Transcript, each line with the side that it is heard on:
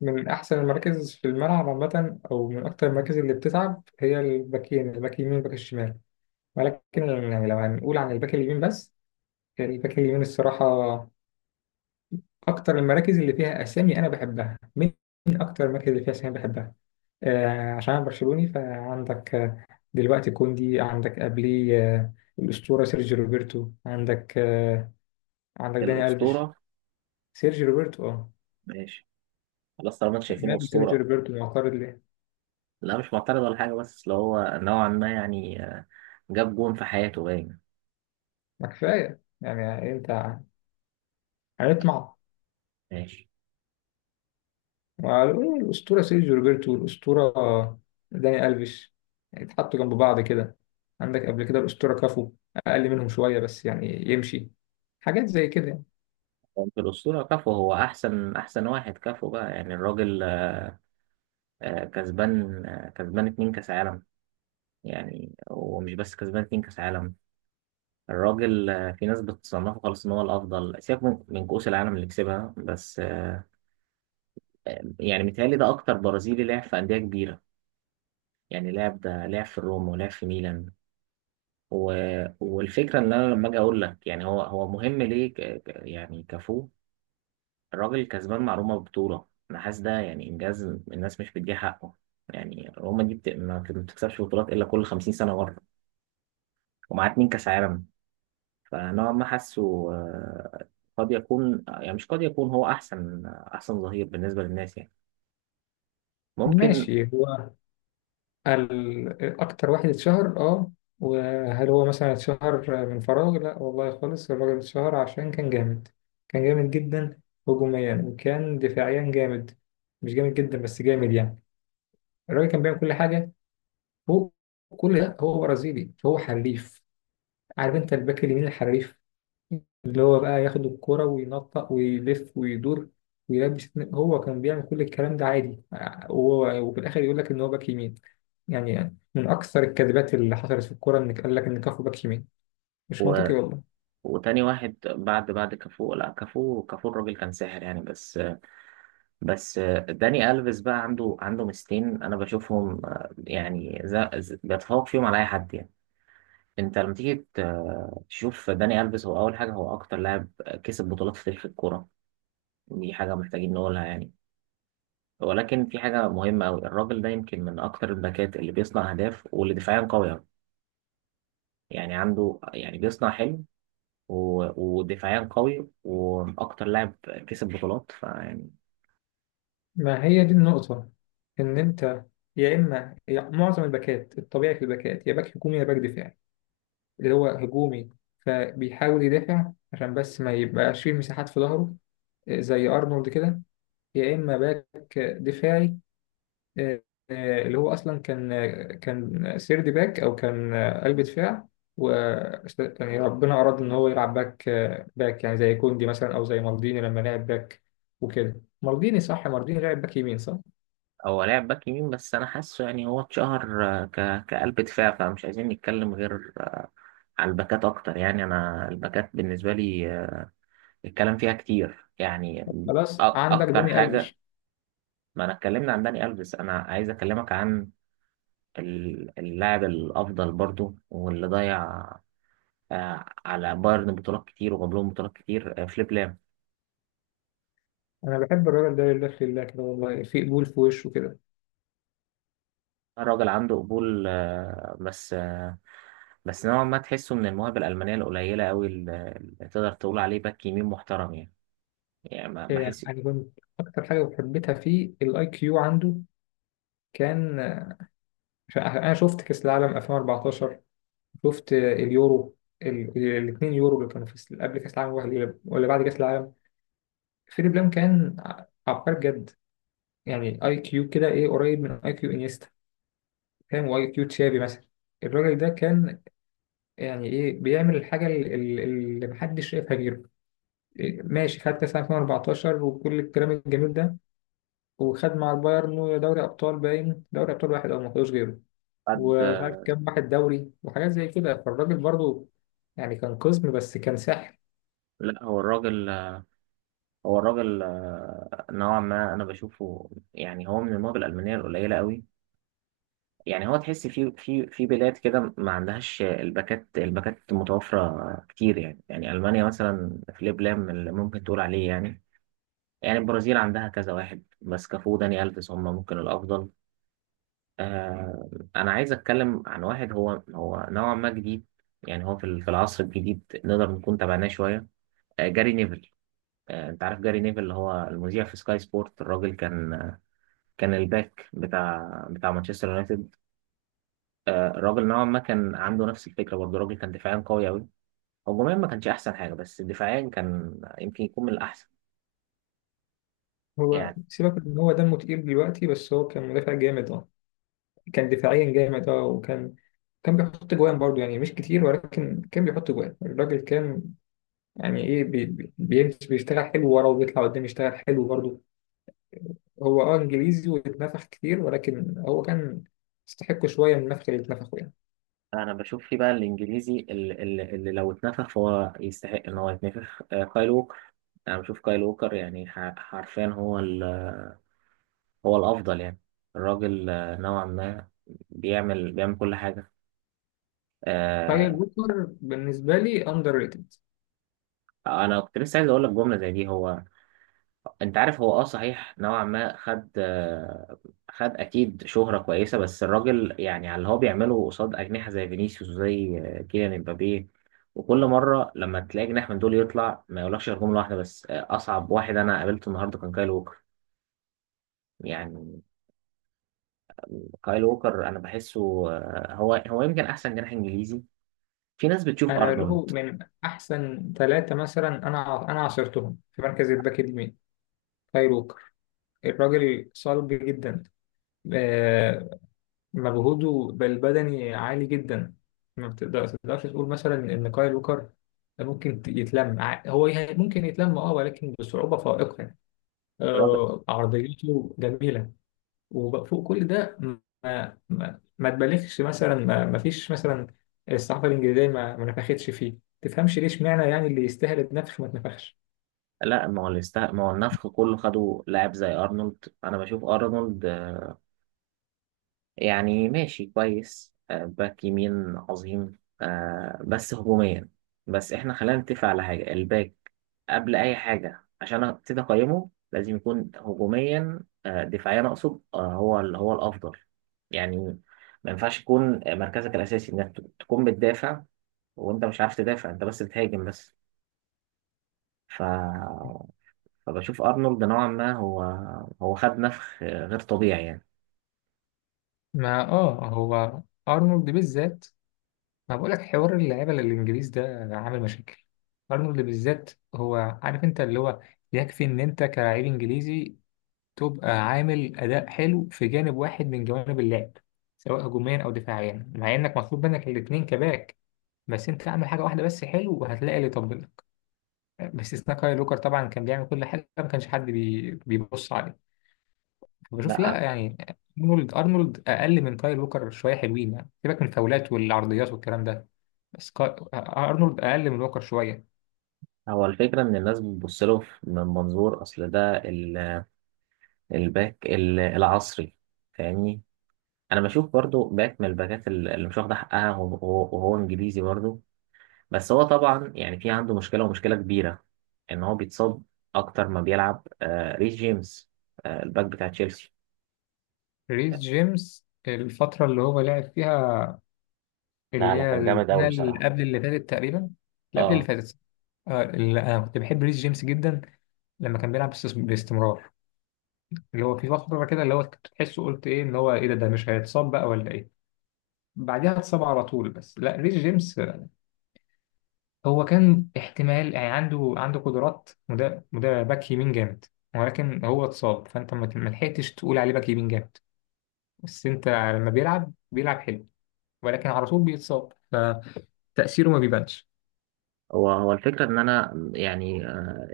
left: من أحسن المراكز في الملعب عامة أو من أكتر المراكز اللي بتتعب هي الباكين، الباك اليمين والباك الشمال. ولكن يعني لو هنقول عن الباك اليمين بس، يعني الباك اليمين الصراحة أكتر المراكز اللي فيها أسامي أنا بحبها. من أكتر المراكز اللي فيها أسامي بحبها آه، عشان أنا برشلوني، فعندك دلوقتي كوندي، عندك قبليه آه الأسطورة سيرجيو روبرتو، عندك آه عندك داني ألفيش.
right: الأسطورة،
left: سيرجيو روبرتو أه.
right: ماشي. خلاص طالما انتوا شايفين
left: ماله سيرجيو
right: أسطورة.
left: روبرتو معترض ليه؟
right: لا مش معترض ولا حاجة، بس اللي هو نوعا ما يعني جاب جون في حياته باين.
left: ما كفاية يعني أنت، هنطمع
right: ماشي.
left: مع الأسطورة سيرجيو روبرتو والأسطورة داني ألفيش؟ يعني اتحطوا جنب بعض كده. عندك قبل كده الأسطورة كافو، أقل منهم شوية بس يعني يمشي، حاجات زي كده يعني.
right: هو في الأسطورة كفو، هو أحسن واحد كفو بقى، يعني الراجل كسبان، كسبان اتنين كأس عالم. يعني ومش بس كسبان اتنين كأس عالم، الراجل في ناس بتصنفه خلاص إن هو الأفضل، سيبك من كؤوس العالم اللي كسبها، بس يعني متهيألي ده أكتر برازيلي لعب في أندية كبيرة. يعني لعب، ده لعب في الروم ولعب في ميلان. و... والفكره ان انا لما اجي اقول لك يعني هو مهم ليه، يعني كفو. الراجل كسبان معلومه ببطوله، انا حاسس ده يعني انجاز الناس مش بتديه حقه. يعني روما دي ما بتكسبش بطولات الا كل 50 سنه مره، ومعاه اتنين كاس عالم. فنوعا ما حاسه آه، قد يكون، يعني مش قد يكون، هو احسن ظهير بالنسبه للناس يعني، ممكن.
left: ماشي، هو أكتر واحد اتشهر أه. وهل هو مثلا اتشهر من فراغ؟ لا والله خالص، الراجل اتشهر عشان كان جامد. كان جامد جدا هجوميا، وكان دفاعيا جامد، مش جامد جدا بس جامد يعني. الراجل كان بيعمل كل حاجة. هو كل ده هو برازيلي فهو حريف. عارف انت الباك اليمين الحريف، اللي هو بقى ياخد الكرة وينطق ويلف ويدور ويلبس، هو كان بيعمل كل الكلام ده عادي. وهو وفي الاخر يقول لك ان هو باك يمين. يعني من اكثر الكذبات اللي حصلت في الكوره انك قال لك ان كافو باك يمين. مش
right: و...
left: منطقي والله.
right: وتاني واحد بعد كافو، لا كافو، كافو الراجل كان ساحر يعني. بس داني ألفيس بقى عنده ميزتين انا بشوفهم، يعني بيتفوق فيهم على اي حد يعني. انت لما تيجي تشوف داني ألفيس، هو اول حاجه، هو اكتر لاعب كسب بطولات في تاريخ الكوره. دي حاجه محتاجين نقولها يعني. ولكن في حاجه مهمه قوي، الراجل ده يمكن من اكتر الباكات اللي بيصنع اهداف واللي دفاعيا قوي أوي. يعني عنده، يعني بيصنع حلو و- ودفاعيا قوي واكتر لاعب كسب بطولات، فيعني
left: ما هي دي النقطه، ان انت معظم الباكات الطبيعي في الباكات، يا باك هجومي يا باك دفاعي. اللي هو هجومي، فبيحاول يدافع عشان بس ما يبقاش فيه مساحات في ظهره، زي ارنولد كده. يا اما باك دفاعي، آه، اللي هو اصلا كان، كان سيرد باك او كان قلب دفاع. و يعني ربنا اراد ان هو يلعب باك، باك يعني زي كوندي مثلا او زي مالديني لما لعب باك وكده. مالديني صح؟ مالديني لعب باك يمين صح.
right: هو لاعب باك يمين، بس انا حاسه يعني هو اتشهر كقلب دفاع، فمش عايزين نتكلم غير على الباكات اكتر. يعني انا الباكات بالنسبه لي الكلام فيها كتير يعني.
left: خلاص عندك
right: اكتر
left: داني
right: حاجه،
left: الفيش.
right: ما انا اتكلمنا عن داني الفيس، انا عايز اكلمك عن اللاعب الافضل برضو، واللي ضيع على بايرن بطولات كتير وجاب لهم بطولات كتير، فليب لام.
left: انا بحب الراجل ده لله في الله كده، والله في قبول في وشه كده.
right: الراجل عنده قبول، بس نوعا ما تحسه من المواهب الألمانية القليلة أوي، اللي تقدر تقول عليه باك يمين محترم يعني. يعني ما
left: آه،
right: أحس
left: يعني كنت اكتر حاجه حبيتها فيه الاي كيو عنده. كان، عشان انا شفت كاس العالم 2014، شفت اليورو، الاثنين يورو اللي كانوا في قبل كاس العالم ولا بعد كاس العالم. فيليب لام كان عبقري بجد. يعني اي كيو كده ايه، قريب من اي كيو انيستا، فاهم، واي كيو تشافي مثلا. الراجل ده كان يعني ايه، بيعمل الحاجه اللي محدش شايفها غيره. إيه، ماشي، خد كاس العالم 2014 وكل الكلام الجميل ده، وخد مع البايرن دوري ابطال باين، دوري ابطال واحد او ما خدوش غيره،
right: حد.
left: ومش عارف كام واحد دوري وحاجات زي كده. فالراجل برضو يعني كان قزم بس كان ساحر.
right: لا، هو الراجل، هو الراجل نوعا ما أنا بشوفه يعني هو من المواهب الألمانية القليلة أوي. يعني هو تحس في بلاد كده ما عندهاش الباكات متوفرة كتير، يعني يعني ألمانيا مثلا في ليبلام اللي ممكن تقول عليه يعني. يعني البرازيل عندها كذا واحد، بس كافو، داني ألفيس، هم ممكن الأفضل. آه. أنا عايز أتكلم عن واحد هو نوعا ما جديد، يعني هو في في العصر الجديد نقدر نكون تابعناه شوية، آه، جاري نيفل. آه، أنت عارف جاري نيفل اللي هو المذيع في سكاي سبورت. الراجل كان، كان الباك بتاع مانشستر يونايتد. آه، الراجل نوعا ما كان عنده نفس الفكرة برضه. الراجل كان دفاعيا قوي أوي، هجوميا ما كانش أحسن حاجة، بس دفاعيا كان يمكن يكون من الأحسن
left: هو
right: يعني.
left: سيبك ان هو دمه تقيل دلوقتي، بس هو كان مدافع جامد اه. كان دفاعيا جامد اه، وكان، كان بيحط جوان برضه يعني مش كتير، ولكن كان بيحط جوان. الراجل كان يعني ايه، بيمشي بيشتغل حلو ورا، وبيطلع قدام يشتغل حلو برضه. هو اه انجليزي واتنفخ كتير، ولكن هو كان يستحق شويه من النفخ اللي اتنفخه يعني.
right: انا بشوف في بقى الانجليزي اللي لو اتنفخ فهو يستحق ان هو يتنفخ، كايل ووكر. انا بشوف كايل ووكر يعني حرفيا هو الافضل يعني. الراجل نوعا ما بيعمل كل حاجه.
left: فهي
right: آه.
left: الوتر بالنسبه لي اندر ريتد.
right: انا كنت لسه عايز اقول لك جمله زي دي. هو انت عارف هو اه صحيح نوعا ما خد، خد اكيد شهرة كويسة، بس الراجل يعني على اللي هو بيعمله قصاد اجنحة زي فينيسيوس وزي كيليان امبابي، وكل مرة لما تلاقي جناح من دول يطلع ما يقولكش غير جملة واحدة بس، اصعب واحد انا قابلته النهاردة كان كايل ووكر. يعني كايل ووكر انا بحسه هو يمكن احسن جناح انجليزي. في ناس بتشوف
left: انا له
right: ارنولد.
left: من احسن ثلاثه مثلا انا عاصرتهم في مركز الباك اليمين، كاي ووكر. الراجل صلب جدا، آه، مجهوده البدني عالي جدا. ما بتقدر- تقدرش تقول مثلا ان كايل ووكر ممكن يتلم ممكن يتلم اه، ولكن بصعوبة فائقة يعني.
right: الراجل،
left: عرضيته جميلة. وفوق كل ده، ما تبالغش مثلا، ما فيش مثلا، الصحافة الإنجليزية ما نفختش فيه، تفهمش ليش معنى، يعني اللي يستاهل النفخ ما اتنفخش.
right: لا ما هو ما هو النفخ كله، خدوا لاعب زي ارنولد. انا بشوف ارنولد يعني ماشي كويس، باك يمين عظيم، بس هجوميا. بس احنا خلينا نتفق على حاجة، الباك قبل أي حاجة عشان أبتدي أقيمه لازم يكون هجوميا، دفاعيا أقصد، هو الأفضل يعني. ما ينفعش يكون مركزك الأساسي إنك تكون بتدافع وأنت مش عارف تدافع، أنت بس بتهاجم بس. ف... فبشوف أرنولد نوعا ما هو، هو خد نفخ غير طبيعي يعني.
left: ما اه هو ارنولد بالذات، ما بقولك حوار اللعيبة للإنجليز ده عامل مشاكل. أرنولد بالذات هو، عارف أنت اللي هو يكفي إن أنت كلاعب إنجليزي تبقى عامل أداء حلو في جانب واحد من جوانب اللعب، سواء هجوميا أو دفاعيا، مع إنك مطلوب منك الاتنين كباك. بس أنت اعمل حاجة واحدة بس حلو وهتلاقي اللي يطبلك. باستثناء كاي لوكر طبعا، كان بيعمل كل حاجة ما كانش حد بيبص عليه. بشوف
right: لا،
left: لا يعني، أرنولد أقل من كاي لوكر شوية حلوين يعني، سيبك من الفاولات والعرضيات والكلام ده. سكاي ارنولد اقل من ووكر شويه.
right: هو الفكرة إن الناس بتبص له من منظور أصل ده الباك العصري، فاهمني. أنا بشوف برضو باك من الباكات اللي مش واخدة حقها، وهو إنجليزي برضو، بس هو طبعا يعني في عنده مشكلة ومشكلة كبيرة إن هو بيتصاب أكتر ما بيلعب، آه، ريس جيمس، آه، الباك بتاع تشيلسي.
left: ريس جيمس الفتره اللي هو لعب فيها، اللي
right: لا لا
left: هي
right: كان جامد قوي
left: البناء اللي
right: بصراحة.
left: قبل اللي فاتت تقريبا، اللي قبل اللي
right: اه.
left: فاتت، اللي انا كنت بحب ريس جيمس جدا لما كان بيلعب باستمرار، اللي هو في فتره كده اللي هو كنت تحسه قلت ايه، اللي هو ايه ده، ده مش هيتصاب بقى ولا ايه. بعديها اتصاب على طول. بس لا، ريس جيمس هو كان احتمال يعني، عنده عنده قدرات، وده باك يمين جامد، ولكن هو اتصاب، فانت ما لحقتش تقول عليه باك يمين جامد. بس انت لما بيلعب بيلعب حلو، ولكن على طول بيتصاب، فتأثيره ما بيبانش.
right: هو هو الفكرة إن أنا يعني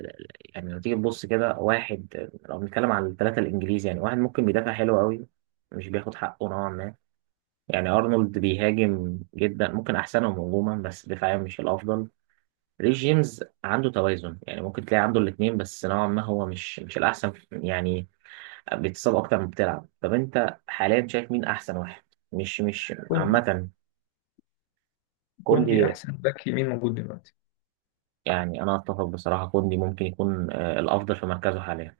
right: يعني لو تيجي تبص كده، واحد لو بنتكلم عن الثلاثة الإنجليزي، يعني واحد ممكن بيدافع حلو قوي، مش بياخد حقه نوعا ما يعني. أرنولد بيهاجم جدا، ممكن أحسنهم هجوما، بس دفاعيا مش الأفضل. ريس جيمس عنده توازن، يعني ممكن تلاقي عنده الاتنين، بس نوعا ما هو مش الأحسن يعني، بيتصاب أكتر ما بتلعب. طب أنت حاليا شايف مين أحسن واحد، مش
left: كوندي.
right: عامة؟
left: كوندي
right: كوندي.
left: احسن باك يمين موجود دلوقتي.
right: يعني أنا أتفق بصراحة، كوندي ممكن يكون، الأفضل في مركزه حاليا.